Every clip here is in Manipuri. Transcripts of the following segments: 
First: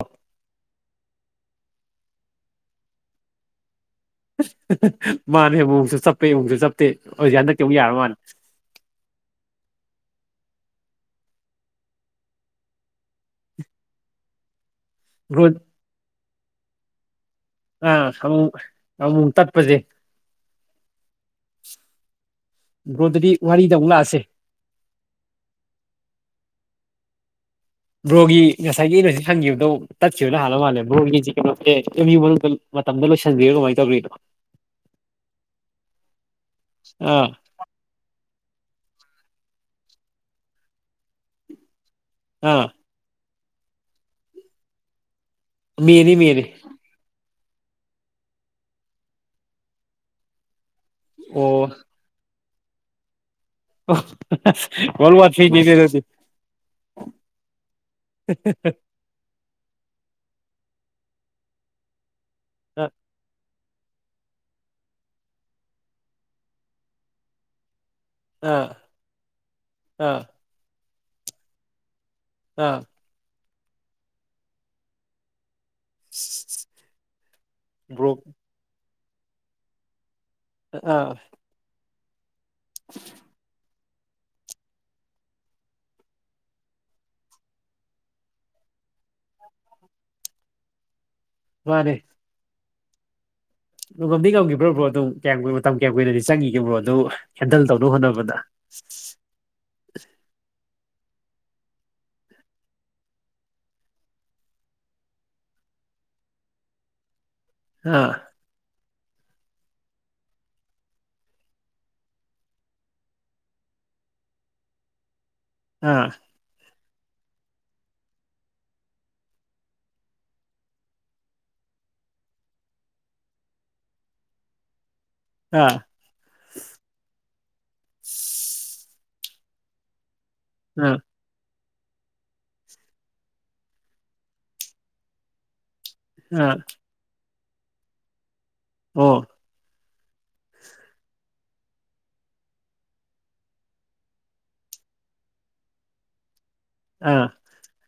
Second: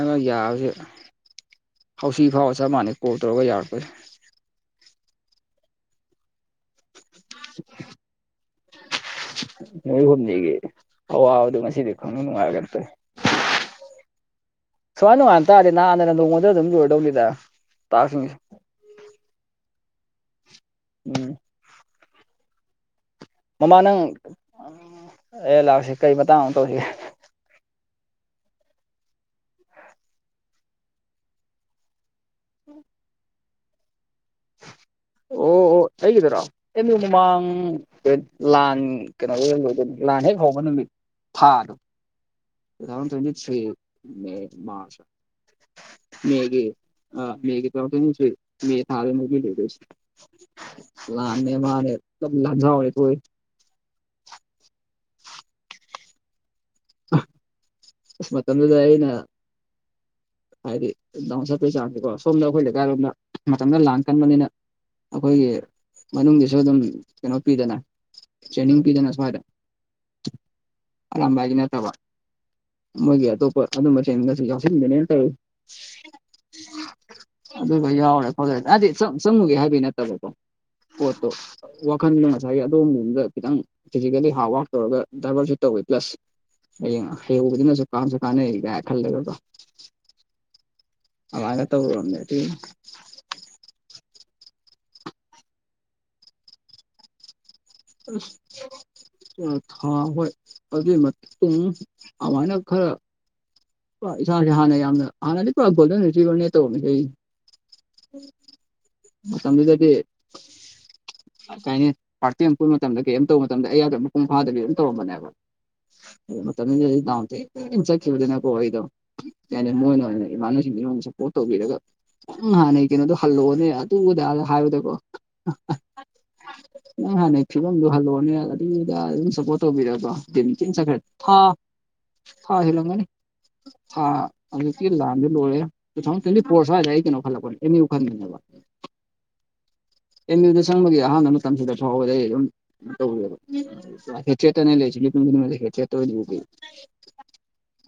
ꯑꯗ ꯌꯥꯁꯦ ꯍꯧꯁꯤ ꯐꯥꯎꯕ ꯆꯞ ꯃꯥꯟꯅꯩ ꯀꯣꯜ ꯇꯧꯔꯒ ꯌꯥꯔꯛꯇꯦ [unintelligible] ꯃꯥꯅꯦ ꯑꯃꯛꯁꯨ ꯆꯞꯄꯩ ꯑꯃꯨꯛꯁꯨ ꯆꯞꯇꯦ ꯍꯣꯏ ꯍꯟꯗꯛꯇꯤ ꯑꯃꯨꯛ ꯌꯥꯔ ꯃꯥꯟ ꯅꯨꯃꯤ ꯍꯨꯝꯅꯤꯒꯤ ꯑꯋꯥꯕꯗꯣ ꯉꯁꯤꯗꯤ ꯈꯪꯅꯨꯡ ꯅꯨꯡꯉꯥꯏꯔꯛꯇ꯭ꯔꯦ ꯁꯨꯃꯥꯏ ꯕ꯭ꯔꯣ ꯅꯨꯡꯉꯥꯏꯝ ꯇꯥꯔꯗꯤ ꯅꯍꯥꯟꯅ ꯅꯣꯡꯃꯥꯗ ꯗꯨꯝ ꯂꯣꯏꯔꯗꯧꯅꯤꯗ ꯑꯥ ꯇꯥꯛꯁꯤꯡꯁꯦ ꯑꯃꯨ ꯑꯃꯨꯃꯨ ꯇꯠꯄꯖꯦ ꯎꯝ ꯕ꯭ꯔꯣ ꯗꯨꯗꯤ ꯃꯃꯥ ꯅꯪ ꯑꯦ ꯂꯥꯛꯁꯤ ꯀꯔꯤ ꯃꯇꯥꯡ ꯑꯝ ꯇꯧꯁꯤꯒꯦ ꯕ꯭ꯔꯣꯒꯤ ꯉꯁꯥꯏꯒꯤ [unintelligible] ꯍꯪꯒꯤꯕꯗꯣ ꯇꯠꯈꯤꯕꯅ ꯍꯥꯜꯂ ꯃꯥꯜꯂꯦ ꯕ꯭ꯔꯣꯒꯤ [unintelligible] ꯑꯦꯝ ꯌꯨ [unintelligible] ꯃꯇꯝꯗ ꯂꯣꯏꯁꯟꯒꯤꯔ ꯀꯃꯥꯏ ꯇꯧꯒ꯭ꯔꯤꯅꯣ ꯑꯣ ꯑꯣ ꯑꯩꯒꯤꯗꯨꯔꯣ ꯑꯦꯝ ꯌꯨ ꯑꯥ ꯃꯃꯥꯡ ꯂꯥꯟ ꯀꯩꯅꯣ ꯑꯣꯏ ꯂꯣꯏꯗꯣꯏꯅꯤ ꯂꯥꯟ ꯍꯦꯛ ꯍꯧꯕ ꯅꯨꯃꯤꯠ ꯊꯥꯗꯣ ꯑꯥ two thousand twenty three May ꯃꯥꯔꯁꯔ ꯃꯦꯅꯤ ꯃꯦꯅꯤ ꯃꯦꯒꯤ ꯑꯥ ꯃꯦꯒꯤ two thousand twenty three May ꯊꯥꯗ [unintelligible] ꯂꯥꯟꯅꯦ ꯑꯣ ꯃꯥꯅꯦ [unintelligible] [unintelligible] ꯃꯇꯝꯗꯨꯗ ꯑꯩꯅ ꯍꯥꯏꯗꯤ ꯗꯥꯎꯟ ꯆꯠꯄꯩ ꯆꯥꯡꯁꯦ ꯁꯣꯝꯗ ꯑꯩꯈꯣꯏ ꯂꯩ ꯑꯥ ꯀꯥꯏꯔꯣꯝꯗ ꯃꯇꯝꯗ ꯂꯥꯟ ꯀꯟꯕꯅꯤꯅ ꯑꯩꯈꯣꯏꯒꯤ ꯃꯅꯨꯡꯒꯤꯁꯨ ꯑꯗꯨꯝ ꯀꯩꯅꯣ ꯄꯤꯗꯅ ꯑꯥ ꯆ꯭ꯔꯦꯅꯤꯡ ꯄꯤꯗꯅ ꯁ꯭ꯋꯥꯏꯗ ꯑꯥ ꯑꯔꯥꯝꯕꯥꯏꯒꯤ ꯅꯠꯇꯕ ꯑꯥ ꯃꯣꯏꯒꯤ ꯑꯇꯣꯞꯄ ꯑꯗꯨꯝꯕ ꯇ꯭ꯔꯦꯅꯤꯡ ꯌꯥꯎꯁꯤꯟꯒꯦ ꯇꯧꯔ ꯑꯗꯨꯒ ꯕ꯭ꯔꯣ ꯌꯥꯎꯔꯦ ꯈꯣꯠꯂꯦ [unintelligible] ꯆꯪꯕꯒꯤ ꯍꯥꯏꯕ ꯅꯠꯇꯕꯀꯣ ꯑꯥ ꯄꯣꯠꯇꯣ ꯋꯥꯈꯟꯗꯣ ꯉꯁꯥꯏꯒꯤ ꯑꯗꯣꯝꯝꯗ ꯈꯤꯇꯪ ꯐꯤꯖꯤꯀꯦꯜꯂꯤ ꯍꯥꯔꯗ ꯋꯥꯔꯛ ꯇꯧꯔꯒ ꯗꯥꯏꯚꯔꯠꯁꯨ ꯇꯧꯋꯤ ꯄ꯭ꯂꯁ ꯍꯌꯦꯡ ꯍꯌꯦꯡꯕꯨꯗꯤ ꯀꯥꯟꯁꯨ ꯀꯥꯟꯅꯦ ꯌꯥ ꯈꯜꯂꯒꯀꯣ ꯑꯗꯨꯃꯥꯏꯅ ꯃꯥꯅꯦ ꯇꯧꯔꯝꯕ ꯅꯠꯇꯦ ꯉꯝꯗꯤ ꯉꯝꯈꯤꯕ꯭ꯔꯥꯕ ꯑꯗꯨꯝ ꯀꯌꯥꯝ ꯀꯨꯏꯅ ꯃꯇꯝ ꯀꯌꯥꯝ ꯀꯨꯏꯅꯗꯤ ꯆꯪꯈꯤꯒꯦꯕ ꯑꯗꯨꯝ ꯍꯦꯟꯗꯜ ꯇꯧꯅꯕ ꯍꯣꯠꯅꯕꯗ ꯊꯥ ꯍꯣꯏ ꯑꯗꯨꯒꯤ ꯃꯇꯨꯡ ꯑꯗꯨꯃꯥꯏꯅ ꯈꯔ ꯄꯨꯔꯥ ꯏꯁꯥꯁꯦ ꯍꯥꯟꯅ ꯌꯥꯝꯅ ꯍꯥꯟꯅꯗꯤ ꯄꯨꯔ ꯒꯣꯜꯗꯟ [unintelligible] ꯇꯧꯔꯝꯃꯤ ꯑꯩ ꯍ ꯃꯇꯝꯗꯨꯗꯗꯤ ꯀꯩ ꯍꯥꯏꯅꯤ ꯄꯥꯔꯇꯤ ꯑꯃ ꯄꯨꯕ ꯃꯇꯝꯗ ꯀꯩꯝ ꯇꯧꯕ ꯃꯇꯝꯗ ꯑꯩ ꯌꯥꯎꯗꯕ ꯃꯄꯨꯡ ꯐꯥꯗꯕꯤ ꯑꯗꯨꯝ ꯇꯧꯔꯝꯕꯅꯦꯕ ꯑꯥ ꯃꯇꯝꯗꯨꯗ ꯑꯩ ꯗꯥꯎꯟ ꯊꯤꯅ ꯆꯠꯈꯤꯕꯅꯤꯀꯣ ꯑꯩꯗꯣ ꯀꯩ ꯍꯥꯏꯅꯤ ꯃꯣꯏꯅ ꯑꯣꯏꯅ ꯏꯃꯥꯟꯅꯕꯁꯤꯡꯗꯨꯅ ꯃꯣꯏꯅ ꯁꯞꯄꯣꯔꯠ ꯇꯧꯕꯤꯔꯒ ꯎꯪ ꯍꯥꯟꯅꯩ ꯀꯩꯅꯣꯗꯣ ꯍꯜꯂꯛꯑꯣꯅꯦ ꯑꯗꯨꯗ ꯍꯥꯏꯕꯗꯀꯣ ꯑꯥ ꯅꯪ ꯍꯥꯟꯅꯩ ꯐꯤꯕꯝꯗꯣ ꯍꯜꯂꯛꯑꯣꯅꯦ ꯑꯗꯨꯗ ꯑꯗꯥ ꯑꯗꯨꯝ ꯁꯞꯄꯣꯔꯠ ꯇꯧꯕꯤꯔꯕꯣ ꯆꯨꯝꯅ ꯑꯗꯨꯝ ꯆꯠꯈ꯭ꯔꯦ ꯑꯥ ꯊꯥ ꯊꯥꯍꯦꯜꯂꯝꯒꯅꯤ ꯊꯥ ꯍꯧꯖꯤꯛꯇꯤ ꯂꯥꯟꯁꯨ ꯂꯣꯏꯔꯦ ꯇꯨ ꯊꯥꯎꯖꯟ ꯇꯣꯏꯟꯇꯤ ꯑꯥ ꯐꯣꯔ ꯑꯁꯨꯋꯥꯏꯗ ꯑꯩ ꯀꯩꯅꯣ ꯈꯜꯂꯛꯄꯅꯦ ꯑꯦꯝꯃꯨ ꯈꯟꯕꯅꯦ ꯑꯣ ꯑꯦꯝ ꯌꯨꯗ ꯆꯪꯕꯒꯤ ꯑꯍꯥꯟꯕ ꯃꯇꯝꯗꯨꯗ ꯐꯥꯎꯕꯗ ꯑꯩ ꯑꯗꯨꯝ ꯇꯧꯑꯦꯕ [unintelligible] ꯑꯥ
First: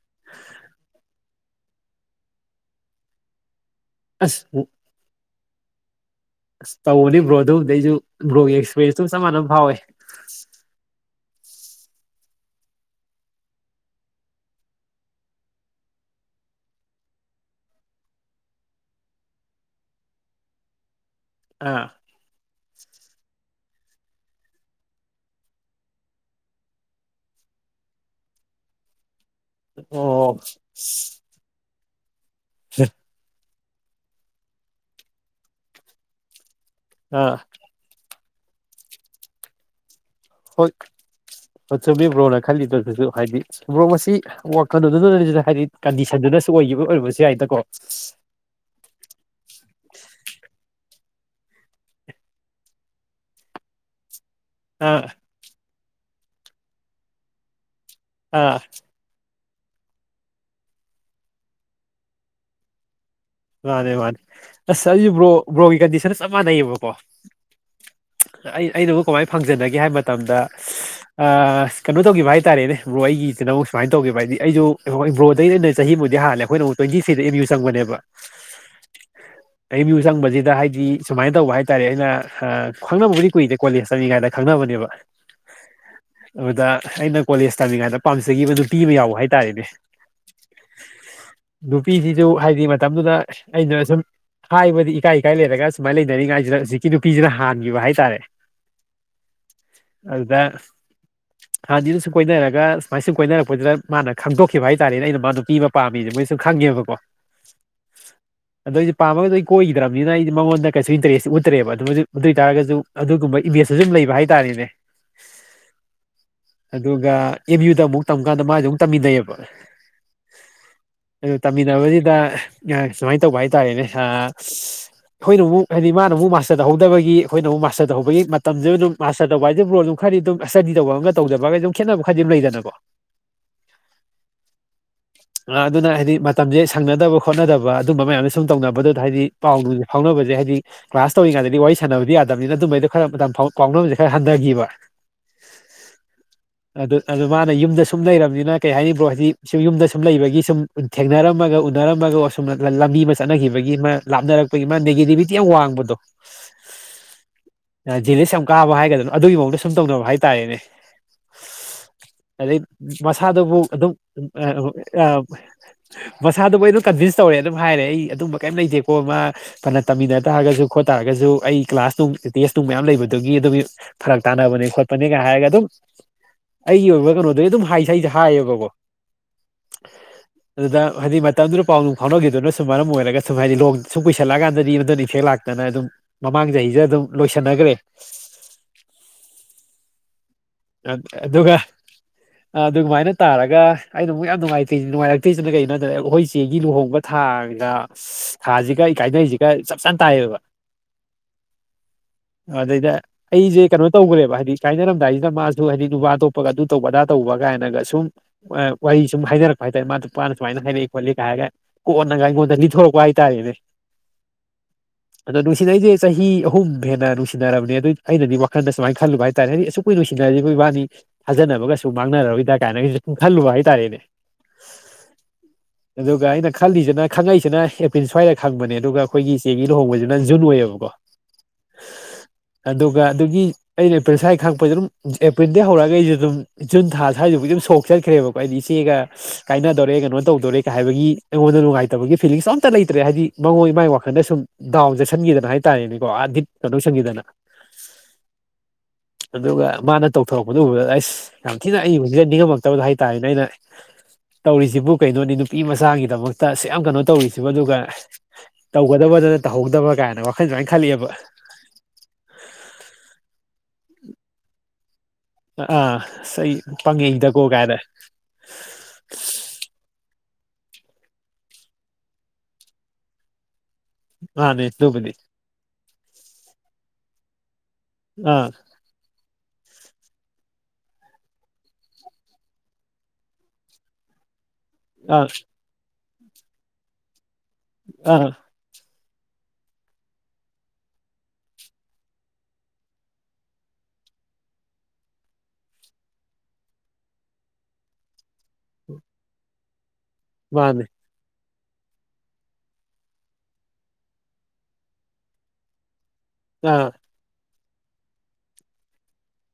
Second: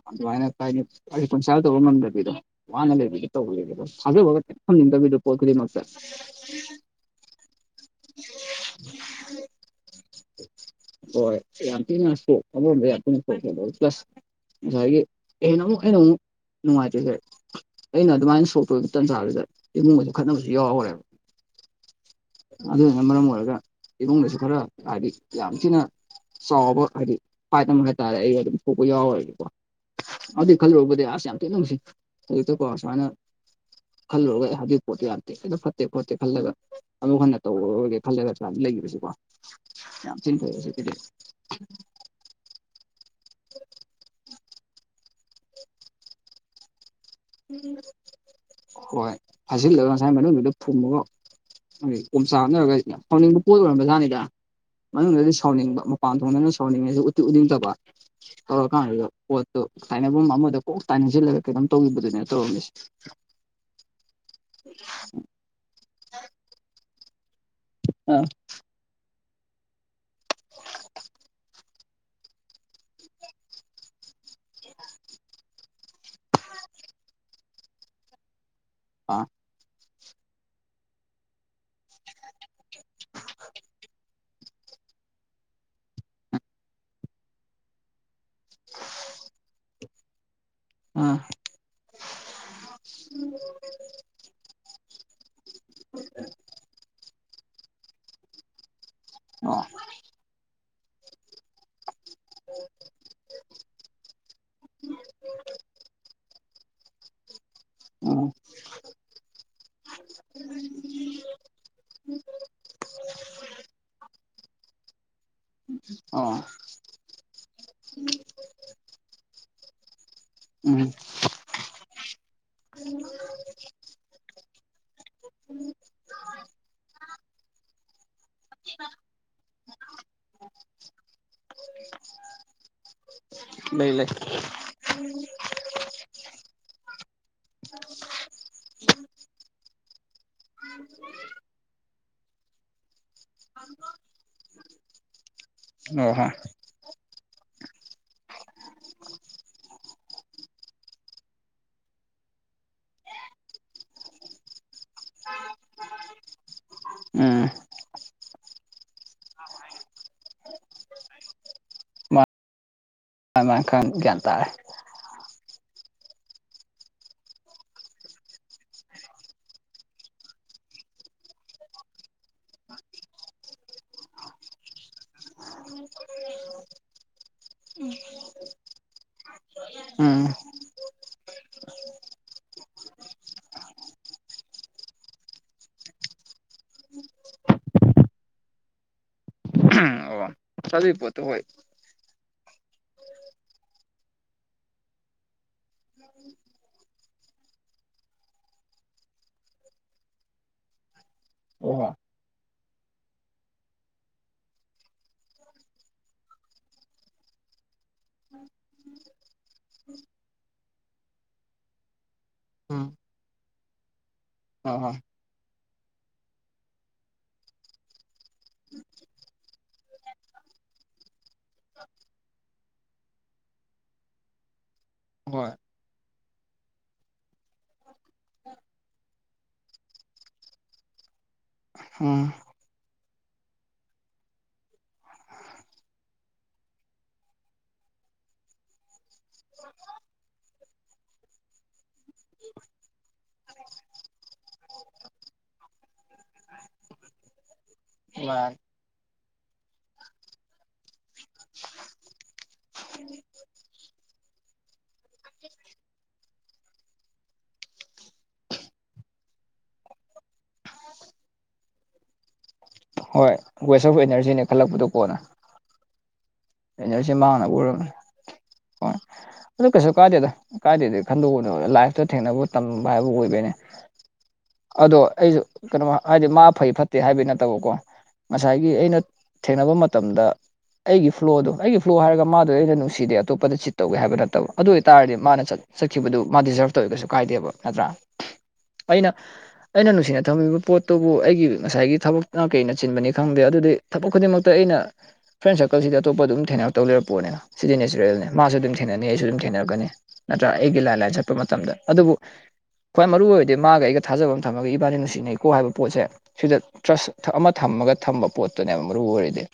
ꯑꯗꯨꯃꯥꯏꯅ [unintelligible] ꯇꯧꯕ ꯉꯝꯗꯕꯤꯗꯣ ꯋꯥꯅ ꯂꯩꯕꯤꯗꯣ ꯇꯧꯕ ꯑꯗꯣ ꯊꯥꯖꯕꯥ ꯑꯁ ꯊꯝꯅꯤꯡꯗꯕꯗꯣ ꯄꯣꯠ ꯈꯨꯗꯤꯡꯃꯛꯇ ꯑꯁ ꯇꯧꯕꯅꯤ ꯕ꯭ꯔꯣ ꯑꯗꯨꯕꯨꯗꯤ ꯑꯩꯁꯨ ꯕ꯭ꯔꯣꯒꯤ ꯑꯦꯛꯁꯄꯤꯔꯦꯟꯁꯇꯒ ꯆꯞ ꯃꯥꯟꯅꯥꯅ ꯐꯥꯎꯋꯦ ꯍꯣꯏ ꯌꯥꯝ [unintelligible] ꯉꯁꯥꯏꯒꯤ ꯍꯦꯟꯅ ꯑꯃꯨꯛ ꯑꯩꯅ ꯑꯃꯨꯛ ꯅꯨꯡꯉꯥꯏꯇ꯭ꯔꯤꯁꯦ ꯑꯩꯅ ꯑꯗꯨꯃꯥꯏꯅ ꯁꯣꯛ ꯇꯧꯔꯤꯕ ꯇꯟꯖꯥꯗꯨꯗ ꯏꯃꯨꯡꯗ ꯈꯠꯅꯕꯁꯨ ꯌꯥꯎꯈ꯭ꯔꯦꯕ ꯑꯥ ꯑꯗꯨꯅ ꯃꯔꯝ ꯑꯣꯏꯔꯒ ꯏꯃꯨꯡꯗꯁꯨ ꯈꯔ ꯍꯥꯏꯗꯤ ꯌꯥꯝ ꯊꯤꯅ ꯆꯥꯎꯕ ꯍꯥꯏꯗꯤ ꯐꯥꯏꯠ ꯑꯃꯒꯥ ꯇꯥꯔꯦ ꯑꯩ ꯑꯗꯨꯝ ꯄꯣꯛꯄ ꯌꯥꯎꯔꯅꯤꯀꯣ ꯑꯣ ꯑꯗꯨꯏ ꯈꯜꯂꯕꯨꯗꯤ ꯑꯁ ꯌꯥꯝ ꯊꯤꯅ ꯅꯨꯡꯁꯤ ꯍꯧꯖꯤꯛꯇꯀꯣ ꯁꯨꯃꯥꯏꯅ ꯈꯜꯂꯨꯔꯒ ꯑꯗꯨꯏ ꯄꯣꯠꯇꯣ ꯌꯥꯝ ꯊꯤꯅ ꯐꯠꯇꯦ ꯈꯣꯠꯇꯦ ꯈꯜꯂꯒ ꯑꯃꯨꯛ ꯑꯥ ꯍꯟꯅ ꯇꯧꯔꯔꯣꯏꯒꯦ ꯈꯜꯂꯦꯒ ꯑꯁꯨꯃꯥꯏ ꯂꯩꯈꯤꯕꯁꯤꯀꯣ ꯌꯥꯝ ꯊꯤꯅ ꯐꯩ ꯍꯧꯖꯤꯛꯀꯤꯗꯤ ꯍꯣꯠ ꯆꯨꯝꯃꯤ ꯕ꯭ꯔꯣꯅ ꯈꯜꯂꯤꯗꯨꯁꯨ ꯍꯥꯏꯗꯤ ꯕ꯭ꯔꯣ ꯃꯁꯤ [unintelligible] ꯍꯥꯏꯗꯤ ꯀꯟꯗꯤꯁꯟꯗꯨꯅꯁꯨ ꯑꯣꯏꯈꯤꯕ ꯑꯣꯏ ꯍꯣꯏ ꯐꯥꯖꯤꯜꯂꯒ ꯉꯁꯥꯏ ꯃꯅꯨꯡꯗꯨꯗ ꯐꯨꯝꯃꯒ ꯑꯗꯨ ꯀꯣꯝꯆꯥ ꯍꯥꯞꯅꯔꯒꯗꯤ ꯍꯧꯥꯎꯅꯤꯡꯕ ꯄꯣꯠ ꯑꯣꯏꯔꯝꯕꯖꯥꯠꯅꯤꯗ꯫ ꯑꯥ ꯃꯅꯨꯡꯗꯗꯤ ꯁꯥꯎꯅꯤꯡꯕ ꯃꯄꯥꯟ ꯊꯣꯡꯗꯅ ꯁꯥꯎꯅꯤꯡꯉꯦꯁꯨ ꯎꯇꯤ ꯎꯅꯤꯡꯗꯕ꯫ ꯑꯥ ꯇꯧꯔꯀꯥꯟꯗꯨꯗ ꯄꯣꯠꯇꯨ ꯇꯥꯏꯅꯐꯝ ꯑꯃꯗ ꯀꯣꯛ ꯇꯥꯅꯤꯡꯁꯤꯜꯂꯒ ꯀꯩꯅꯣꯝ ꯇꯧꯈꯤꯕꯗꯨ꯫ [unintelligible] ꯃꯥꯅꯦ ꯃꯥꯅꯦ ꯑꯁ ꯑꯩꯗꯤ ꯕ꯭ꯔꯣ ꯕ꯭ꯔꯣꯒꯤ ꯀꯟꯗꯤꯁꯟꯒ ꯆꯞ ꯃꯥꯟꯅꯩꯌꯦꯕꯀꯣ꯫ ꯑꯥ꯫ ꯑꯩ ꯑꯩꯅꯕꯨ ꯀꯃꯥꯏꯅ ꯐꯪꯖꯅꯒꯦ ꯍꯥꯏꯕ ꯃꯇꯝꯗ꯫ ꯑ ꯀꯩꯅꯣ ꯇꯧꯈꯤꯕ ꯍꯥꯏꯇꯥꯔꯦꯅꯦ ꯕ꯭ꯔꯣ ꯑꯩꯒꯤ ꯏꯆꯤꯟꯅꯃꯛꯨ ꯁꯨꯃꯥꯏꯅ ꯇꯧꯈꯤꯕ ꯍꯥꯏꯗꯤ ꯑꯩꯁꯨ ꯏ ꯕ꯭ꯔꯣꯗꯗꯒꯤ ꯑꯩꯅ ꯆꯍꯤꯃꯨꯗꯤ ꯍꯥꯜꯂꯦ꯫ ꯑꯩꯈꯣꯏ ꯑꯃꯨꯛ꯭ꯋꯇꯤ꯭ꯔꯤ ꯑꯦꯝ ꯌꯨꯗ ꯆꯪꯕꯅꯦꯕ꯫ ꯑꯥ꯫ ꯑꯦꯝ ꯌꯨ ꯆꯪꯕꯁꯤꯗ ꯍꯥꯏꯗꯤ ꯁꯨꯃꯥꯏꯅ ꯇꯧꯕ ꯍꯥꯏꯇꯥꯥꯔꯦ ꯑꯩꯅ ꯈꯪꯅꯕꯕꯨꯗꯤ ꯀꯨꯏꯗꯦ ꯀꯣꯂꯦꯖ ꯇꯝꯃꯤ ꯀꯥꯏꯗ ꯈꯪꯅꯕꯅꯦꯕ꯫ [inaudible] ꯑꯗꯨꯗ ꯑꯩꯅ ꯀꯣꯂꯦꯖ ꯇꯥꯝꯃꯤꯉꯩꯗ ꯄꯥꯝꯖꯈꯤꯕ ꯅꯨꯄꯤ ꯑꯃ ꯌꯥꯎꯕ ꯍꯥꯏꯇꯥꯔꯦꯅꯦ꯫ ꯑꯥ ꯅꯨꯄꯤꯁꯤꯁꯨ ꯍꯥꯏꯗꯤ ꯃꯇꯝꯗꯨꯗ ꯑꯩꯅ ꯁꯨꯝ ꯍꯥꯏꯕꯗꯤ꯫ ꯏꯀꯥꯏ ꯏꯀꯥꯏ ꯂꯩꯔꯒ ꯁꯨꯃꯥꯏꯅ ꯂꯩꯅꯅꯤꯡꯉꯥꯏꯁꯤꯗ ꯍꯧꯖꯤꯛꯀꯤ ꯅꯨꯄꯤꯁꯤꯅ ꯍꯥꯟꯈꯤꯕ ꯍꯥꯏꯇꯥꯔꯦ꯫ ꯑꯣ꯫ ꯑꯗꯨꯗ ꯍꯥꯟꯗꯤꯅ ꯁꯨꯝ ꯀꯣꯏꯅꯔꯒ ꯁꯨꯃꯥꯏ ꯁꯨꯝ ꯀꯣꯏꯅꯔꯛꯄꯗꯨꯗ꯫ ꯃꯥꯅ ꯈꯪꯗꯣꯛꯈꯤꯕ ꯍꯥꯏꯇꯥꯔꯦꯅꯦ ꯑꯩꯅ ꯃꯥ ꯅꯨꯄꯤ ꯑꯃꯥ ꯄꯥꯝꯃꯤꯁꯦ ꯃꯣꯏ ꯁꯨꯝ ꯈꯪꯉꯦꯕꯀꯣ꯫ ꯎꯝ꯫ ꯑꯗ ꯑꯩꯁꯨ ꯄꯥꯝꯃꯒꯗ ꯑꯩ ꯀꯣꯏꯈꯤꯗ꯭ꯔꯕꯅꯤꯅ ꯑꯩꯗꯤ ꯃꯉꯣꯟꯗ ꯀꯩꯁꯨ ꯏꯟꯇꯔꯦꯁꯇ ꯎꯠꯇ꯭ꯔꯦꯕ ꯑꯗꯨ ꯑꯗꯨ ꯑꯣꯏꯇꯥꯥꯔꯒꯁꯨ꯫ ꯑꯗꯨꯒꯨꯝꯕ ꯏꯃꯦꯖꯇ ꯑꯗꯨꯨꯝ ꯂꯩꯕ ꯍꯥꯏꯇꯥꯔꯦꯅꯦ꯫ ꯑꯣ꯫ ꯑꯗꯨꯒ ꯑꯦꯝ ꯌꯨꯗ ꯑꯃꯨꯛ ꯇꯝꯀꯥꯟꯗ ꯃꯥꯥꯏꯁꯨ ꯑꯃꯨꯛ ꯇꯝꯃꯤꯟꯅꯩꯌꯦꯕ꯫ ꯎꯝ꯫ ꯑꯗꯨ ꯇꯝꯃꯤꯟꯅꯕꯁꯤꯗ ꯁꯨꯃꯥꯏꯅ ꯇꯧꯕ ꯍꯥꯏꯇꯥꯔꯦꯅꯦ ꯑꯥ꯫ ꯑꯩꯈꯣꯏꯅ ꯑꯃꯨꯛ ꯍꯥꯏꯗꯤ ꯃꯥꯅ ꯑꯃꯨꯛ ꯃꯥꯁꯇꯔ ꯇꯧꯍꯧꯗꯕꯒꯤ ꯑꯩꯈꯣꯏꯅ ꯑꯃꯨꯛ ꯃꯥꯁꯇꯔ ꯇꯍꯧꯕꯒꯤ ꯃꯇꯝꯁꯦ ꯑꯗꯨꯝ꯫ ꯃꯥꯁꯇꯔ ꯇꯧꯕ ꯍꯥꯏꯁ ꯄ꯭ꯔꯣ ꯑꯗꯨꯝ ꯈꯗꯤ ꯑꯗꯨꯝ ꯏꯁꯇꯗꯤ ꯇꯧꯕ ꯑꯃꯒ ꯇꯧꯗꯕꯒ ꯑꯗꯨꯝ ꯈꯦꯠꯅꯕ ꯈꯔꯗꯤ ꯑꯗꯨ ꯂꯩꯗꯀꯣ ꯂꯩ ꯂꯩ꯫ ꯑ ꯑꯗꯨꯅ ꯍꯥꯏꯗꯤ ꯃꯇꯝꯁꯦ ꯁꯪꯅꯗꯕ꯫ ꯍꯣꯠꯅꯗꯕ ꯑꯗꯨꯝꯕ ꯃꯌꯥꯝꯁꯦ ꯁꯨꯝ ꯇꯧꯅꯕꯗꯨꯗ ꯍꯥꯏꯗꯤ ꯄꯥꯎ ꯅꯨꯡꯁꯦ ꯐꯥꯎꯅꯕꯁꯦ ꯍꯥꯏꯗꯤ꯫ ꯀ꯭ꯂꯥꯁ ꯇꯧꯔꯤꯉꯩꯗꯗꯤ ꯋꯥꯔꯤ ꯁꯥꯟꯅꯕꯗꯤ ꯌꯥꯗꯕꯅꯤꯅ ꯑꯗꯨꯃꯥꯏꯗꯣ ꯈꯔ ꯃꯇꯝ ꯄꯥꯎꯅꯕꯁꯦ ꯈꯔ ꯍꯟꯊꯈꯤꯕ꯫ ꯑꯣ ꯍꯣ꯫ ꯑꯗꯨ ꯑꯗꯨ ꯃꯥꯅ ꯌꯨꯝꯗ ꯁꯨꯝ ꯂꯩꯔꯕꯅꯤꯅ ꯀꯩ ꯍꯥꯏꯕ꯭ꯔꯣ ꯍꯥꯏꯗꯤ ꯁꯨꯝ ꯌꯨꯝꯗ ꯁꯨꯝ ꯂꯩꯕꯒꯤ ꯁꯨꯝ ꯊꯦꯡꯅꯔꯝꯃꯒ ꯎꯅꯔꯝ ꯑꯃꯒ ꯑꯁꯨꯝꯅ ꯂꯝꯕꯤ ꯑꯃ ꯆꯠꯅꯈꯤꯕꯒꯤ ꯃꯥ ꯂꯥꯞꯅꯔꯛꯄꯒꯤ ꯃꯥ ꯅꯦꯒꯦꯇꯤꯕꯤꯇꯤ ꯌꯥꯝ ꯋꯥꯡꯕꯗꯣ꯫ ꯎꯝ꯫ ꯖꯤꯂꯤꯁ ꯌꯥꯝ ꯀꯥꯕ ꯍꯥꯏꯒꯗꯔ ꯑꯗꯨꯒꯤ ꯃꯑꯣꯡꯗ ꯁꯨꯝ ꯇꯧꯅꯕ ꯍꯥꯏꯇꯥꯔꯦꯅꯦ꯫ ꯃꯥ꯫ ꯑꯗꯩ ꯃꯁꯥꯗꯨꯕꯨ ꯑꯗꯨꯝ ꯇꯥꯔꯦ ꯑ ꯃꯁꯥꯗꯨꯕꯨ ꯑꯗꯨꯝ ꯀꯟꯚꯤꯟꯁ ꯇꯧꯔꯦ ꯑꯗꯨꯝ ꯍꯥꯏꯔꯦ ꯑꯩ ꯑꯗꯨꯝꯕ ꯀꯩꯝ ꯂꯩꯇꯦꯀꯣ ꯃꯥ꯫ ꯐꯅ ꯇꯝꯃꯤꯟꯅ ꯇꯥꯔꯒꯁꯨ ꯈꯣꯠ ꯇꯥꯔꯒꯁꯨ ꯑꯩ ꯀ꯭ꯂꯥꯁ ꯅꯨꯡ ꯇꯦꯁ ꯅꯨꯡ ꯃꯌꯥꯝ ꯂꯩꯕꯗꯨꯒꯤ ꯑꯗꯨꯝ ꯐꯔꯛ ꯇꯥꯅꯕꯅꯤ ꯈꯣꯠꯄꯅꯤꯒ ꯍꯥꯏꯔꯒ ꯑꯗꯨꯝ ꯑꯩꯒꯤ ꯑꯣꯏꯕ ꯀꯩꯅꯣꯗ ꯑꯗꯨꯝ ꯍꯥꯏ ꯁꯗꯤ ꯍꯥꯏꯌꯦꯕꯀꯣ꯫ ꯎꯝ ꯑꯗꯨꯗ ꯍꯥꯏꯗꯤ ꯃꯇꯝꯗꯨꯗ꯫ ꯄꯥꯎꯅꯨꯡ ꯐꯥꯎꯅꯈꯤꯗꯨꯅꯁꯨ ꯃꯔꯝ ꯑꯣꯏꯔꯒ ꯁꯨꯝ ꯍꯥꯏꯗꯤ ꯂꯣꯡ ꯁꯨꯝ ꯀꯏꯁꯜꯂꯛꯑꯀꯥꯟꯗꯗꯤ ꯑꯗꯨꯗꯨꯅ ꯏꯐꯦꯛ ꯂꯥꯛꯇꯅ ꯑꯗꯨꯝ꯫ ꯃꯃꯥꯡ ꯆꯍꯤ ꯆꯍꯤꯁꯦ ꯑꯗꯨꯝ ꯂꯣꯏꯁꯟꯅꯈ꯭ꯔꯦ꯫ ꯎꯝ [inaudible] ꯑꯣ ꯑ ꯑꯗꯨꯏ ꯄꯣꯠꯇꯣ [unintelligible] ꯍꯣꯏ ꯑꯗꯨꯒ [inaudible] ꯑꯗꯨꯃꯥꯏꯅ ꯇꯥꯔꯒ ꯑꯩꯅ ꯑꯃꯨꯛ ꯌꯥꯝ ꯅꯨꯡꯉꯥꯏꯇꯦ ꯅꯨꯡꯉꯥꯏꯔꯛꯇꯦꯁꯤꯅ ꯀꯩꯅꯣꯗ ꯑꯩꯈꯣꯏ ꯆꯦꯒꯤ ꯂꯨꯍꯣꯡꯕ ꯊꯥꯡꯗ [unintelligible] ꯊꯥꯁꯤꯒ ꯑꯩꯀꯥꯏꯅꯩꯁꯤꯒ ꯆꯞ ꯆꯥꯅ ꯇꯥꯏꯌꯦꯕ [inaudible] ꯑꯗꯩꯗ ꯑꯩꯁꯦ ꯀꯩꯅꯣ ꯇꯧꯈ꯭ꯔꯦꯕ ꯍꯥꯏꯗꯤ ꯀꯥꯏꯅꯔꯝꯗꯥꯏ ꯃꯥꯁꯨ ꯍꯥꯏꯗꯤ ꯅꯨꯄꯥ ꯇꯣꯞꯄꯒ ꯑꯗꯨ ꯇꯧꯕ ꯑꯗꯥ ꯇꯧꯕ ꯒꯥꯏꯅꯒ ꯁꯨꯝ ꯋꯥꯔꯤ ꯁꯨꯝ ꯍꯥꯏꯅꯔꯛꯄ ꯍꯥꯏꯇꯥꯔꯦ ꯃꯥ ꯅꯨꯄꯥꯅ ꯁꯨꯃꯥꯏꯅ ꯍꯥꯏꯔꯛꯏ ꯈꯣꯠꯂꯤ ꯀ ꯍꯥꯏꯔꯒ ꯀꯣꯟꯅꯒ ꯑꯩꯉꯣꯟꯗ ꯂꯤꯊꯣꯔꯛꯄ ꯍꯥꯏꯇꯥꯔꯦꯅꯦ ꯑ ꯑ ꯑꯗꯣ ꯅꯨꯡꯁꯤꯅꯩꯁꯦ ꯆꯍꯤ ꯑꯍꯨꯝ ꯍꯦꯟꯅ ꯅꯨꯡꯁꯤꯅꯔꯕꯅꯦ ꯑꯗꯨ ꯑꯩꯅꯗꯤ ꯋꯥꯈꯜꯗ ꯁꯨꯃꯥꯏꯅ ꯈꯜꯂꯨꯕ ꯍꯥꯏꯇꯥꯔꯦ ꯍꯥꯏꯗꯤ ꯑꯩꯈꯣꯏ ꯂꯣꯏꯁꯤꯟꯅꯔꯁꯤ [unintelligible] ꯑꯩꯈꯣꯏꯕꯥꯅꯤ ꯊꯥꯖꯅꯕꯒꯁꯨ ꯃꯥꯡꯅꯔꯣꯏꯗ ꯀ ꯒꯥꯏꯅ ꯁꯨꯝ ꯈꯜꯂꯨꯕ ꯍꯥꯏꯇꯥꯔꯦꯅꯦ ꯍꯣꯏ ꯑꯗꯨꯒ ꯑꯩꯅ ꯈꯜꯂꯤꯁꯤꯅ ꯈꯪꯉꯛꯏꯁꯤꯅ ꯑꯦꯄ꯭ꯔꯤꯜ ꯁ꯭ꯋꯥꯏꯗ ꯈꯪꯕꯅꯦ ꯑꯗꯨꯒ ꯑꯩꯈꯣꯏꯒꯤ ꯆꯦꯒꯤ ꯂꯨꯍꯣꯡꯕꯁꯤꯅ ꯖꯨꯟ ꯑꯣꯏꯌꯦꯕꯀꯣ [inaudible] ꯑꯗꯨꯒ ꯑꯗꯨꯒꯤ ꯑꯩꯅ ꯄꯁꯥꯏ [unintelligible] ꯈꯪ ꯑꯄ [unintelligible] ꯑꯗꯨꯝ ꯑꯦꯄ꯭ꯔꯤꯜꯗꯩ ꯍꯧꯔꯛꯑꯒ ꯑꯩꯖꯨ ꯑꯗꯨꯝ ꯖꯨꯟ ꯊꯥ ꯁ꯭ꯋꯥꯏꯁꯤꯕꯨ ꯑꯗꯨꯝ ꯁꯣꯛ ꯆꯠꯈ꯭ꯔꯦꯕꯀꯣ ꯍꯥꯏꯗꯤ ꯏꯆꯦꯒ ꯀꯥꯏꯅꯗꯣꯔꯦ ꯀꯩꯅꯣ ꯇꯧꯗꯣꯔꯦꯒ ꯍꯥꯏꯕꯒꯤ ꯑꯩꯉꯣꯟꯗ ꯅꯨꯡꯉꯥꯏꯇꯕꯒꯤ ꯐꯤꯂꯤꯡꯁ ꯑꯝꯇ ꯂꯩꯇ꯭ꯔꯦ ꯍꯥꯏꯗꯤ ꯃꯉꯣꯏ ꯃꯥꯏ ꯋꯥꯈꯜꯗ ꯁꯨꯝ ꯗꯥꯎꯟ ꯆꯠ ꯁꯟꯈꯤꯗꯅ ꯍꯥꯏꯇꯥꯔꯦꯅꯦꯀꯣ ꯑꯥ ꯗꯤꯠ [unintelligible] ꯀꯗꯧ [unintelligible] ꯁꯟꯈꯤꯗꯅ ꯋꯥꯏ [unintelligible] ꯑꯗꯨꯒ ꯃꯥꯅ ꯇꯧꯊꯣꯔꯛꯄꯗꯨ ꯎꯕꯗ ꯑ꯭ꯁ ꯌꯥꯝ ꯊꯤꯅ ꯑꯩ ꯍꯧꯖꯤꯛꯇ ꯅꯤꯡꯉꯝꯃꯛꯇꯕꯗ ꯍꯥꯏꯇꯥꯔꯦꯅꯦ ꯑꯩꯅ ꯇꯧꯔꯤꯁꯤꯕꯨ ꯀꯩꯅꯣꯅꯤ ꯅꯨꯄꯤ ꯃꯆꯥꯝꯒꯤꯗꯃꯛꯇ ꯑꯁꯨꯛꯌꯥꯝ ꯀꯩꯅꯣ ꯇꯧꯔꯤꯁꯤꯕꯨ ꯑꯗꯨꯒ ꯇꯧꯒꯗꯕꯗꯅ ꯇꯧꯍꯧꯗꯕ ꯀꯥꯏꯅ ꯋꯥꯈꯟꯁꯨꯨꯃꯥꯏꯅ ꯈꯂꯛꯑꯦꯕ ꯍꯣꯏ ꯋꯦꯁ ꯑꯣꯐ ꯑꯦꯅꯔꯖꯤꯅꯦ ꯈꯜꯂꯛꯄꯗꯣ ꯀꯣꯟꯅ ꯑꯥ ꯑ꯭ꯁ ꯑꯩ ꯑꯦꯅꯔꯖꯤ ꯄꯪꯉꯤꯗꯒꯣ ꯃꯥꯡꯅꯕ ꯀꯥꯏꯅ ꯑꯣꯏꯔꯝꯅꯤ ꯍꯣꯏ ꯑꯗꯨ ꯀꯩꯁꯨ ꯀꯥꯏꯗꯦꯗ ꯀꯥꯏꯗꯦꯗꯤ ꯈꯟꯗꯣꯛꯎꯅꯣ ꯂꯥꯏꯐꯇ ꯊꯦꯡꯅꯕ ꯇꯝꯕ ꯍꯥꯏꯕ ꯑꯣꯏꯕꯩꯅꯦ ꯃꯥꯅꯦ ꯑꯗꯣ ꯑꯗꯨꯕꯨꯗꯤ ꯑꯩꯁꯨ ꯀꯩꯅꯣ ꯍꯥꯏꯗꯤ ꯃꯥ ꯐꯩ ꯐꯠꯇꯦ ꯍꯥꯏꯕꯩ ꯅꯠꯇꯕꯀꯣ ꯑꯥ ꯉꯁꯥꯏꯒꯤ ꯑꯩꯅ ꯊꯦꯡꯅꯕ ꯃꯇꯝꯗ ꯑꯩꯒꯤ ꯐ꯭ꯂꯣꯗꯣ ꯑꯩꯒꯤ ꯐ꯭ꯂꯣ ꯍꯥꯏꯔꯒ ꯃꯥꯗꯣ ꯑꯩꯅ ꯅꯨꯡꯁꯤꯗꯦ ꯑꯇꯣꯞꯄꯗ ꯆꯤꯠ ꯇꯧꯒꯦ ꯍꯥꯏꯕ ꯅꯠ ꯇꯕ ꯑꯗꯨ ꯑꯣꯏꯇꯥꯔꯗꯤ ꯑꯥ ꯃꯥꯅ ꯆꯠ ꯆꯠꯈꯤꯕꯗꯨ ꯃꯥ ꯗꯤꯖ꯭ꯔꯞ ꯇꯧꯋꯦ ꯀꯩꯁꯨ ꯀꯥꯏꯗꯦꯕ ꯅꯠꯇ꯭ꯔꯥ ꯑꯥ ꯑꯩꯅ ꯑꯩꯅ ꯅꯨꯡꯁꯤꯅ ꯊꯝꯃꯤꯕ ꯄꯣꯠꯇꯨꯕꯨ ꯑꯩꯒꯤ ꯉꯁꯥꯏꯒꯤ ꯊꯕꯛꯅ ꯀꯩꯅ ꯆꯤꯟꯕꯅꯤ ꯈꯪꯗꯦ ꯑꯗꯨꯗꯤ ꯊꯕꯛ ꯈꯨꯗꯤꯡꯃꯛꯇ ꯑꯩꯅ ꯐ꯭ꯔꯦꯟ ꯁꯔꯀꯜꯁꯤꯗ ꯑꯇꯣꯞꯄ ꯑꯗꯨꯝ ꯊꯦꯡꯅꯔꯛꯇꯧ ꯂꯩꯔꯄꯣꯅꯦ ꯁꯤꯗꯤ ꯅꯦꯆꯔꯦꯜꯅꯦ ꯃꯥꯁꯨ ꯑꯗꯨꯝ ꯊꯦꯡꯅꯅꯤ ꯑꯩꯁꯨ ꯑꯗꯨꯝ ꯊꯦꯡꯅꯔꯛꯀꯅꯤ ꯅꯠꯇ꯭ꯔꯥ ꯃꯥꯅꯤ ꯑꯩꯒꯤ ꯂꯥꯏ ꯂꯥꯏ ꯆꯠꯄ ꯃꯇꯝꯗ ꯑꯗꯨꯕꯨ ꯈ꯭ꯋꯥꯏ ꯃꯔꯨ ꯑꯣꯏꯕꯗꯤ ꯃꯥꯒ ꯑꯩꯒ ꯊꯥꯖꯕ ꯑꯃ ꯊꯝꯃꯒ ꯏꯕꯥꯅꯤ ꯅꯨꯡꯁꯤꯅꯩꯀꯣ ꯍꯥꯏꯕ ꯄꯣꯠꯁꯦ ꯁꯤꯗ ꯑꯥ ꯇ꯭ꯔꯁ ꯊꯛ ꯑꯃ ꯊꯝꯃꯒ ꯊꯝꯕ ꯄꯣꯠꯇꯨꯅꯦꯕ ꯃꯔꯨ ꯑꯣꯏꯔꯤꯗꯤ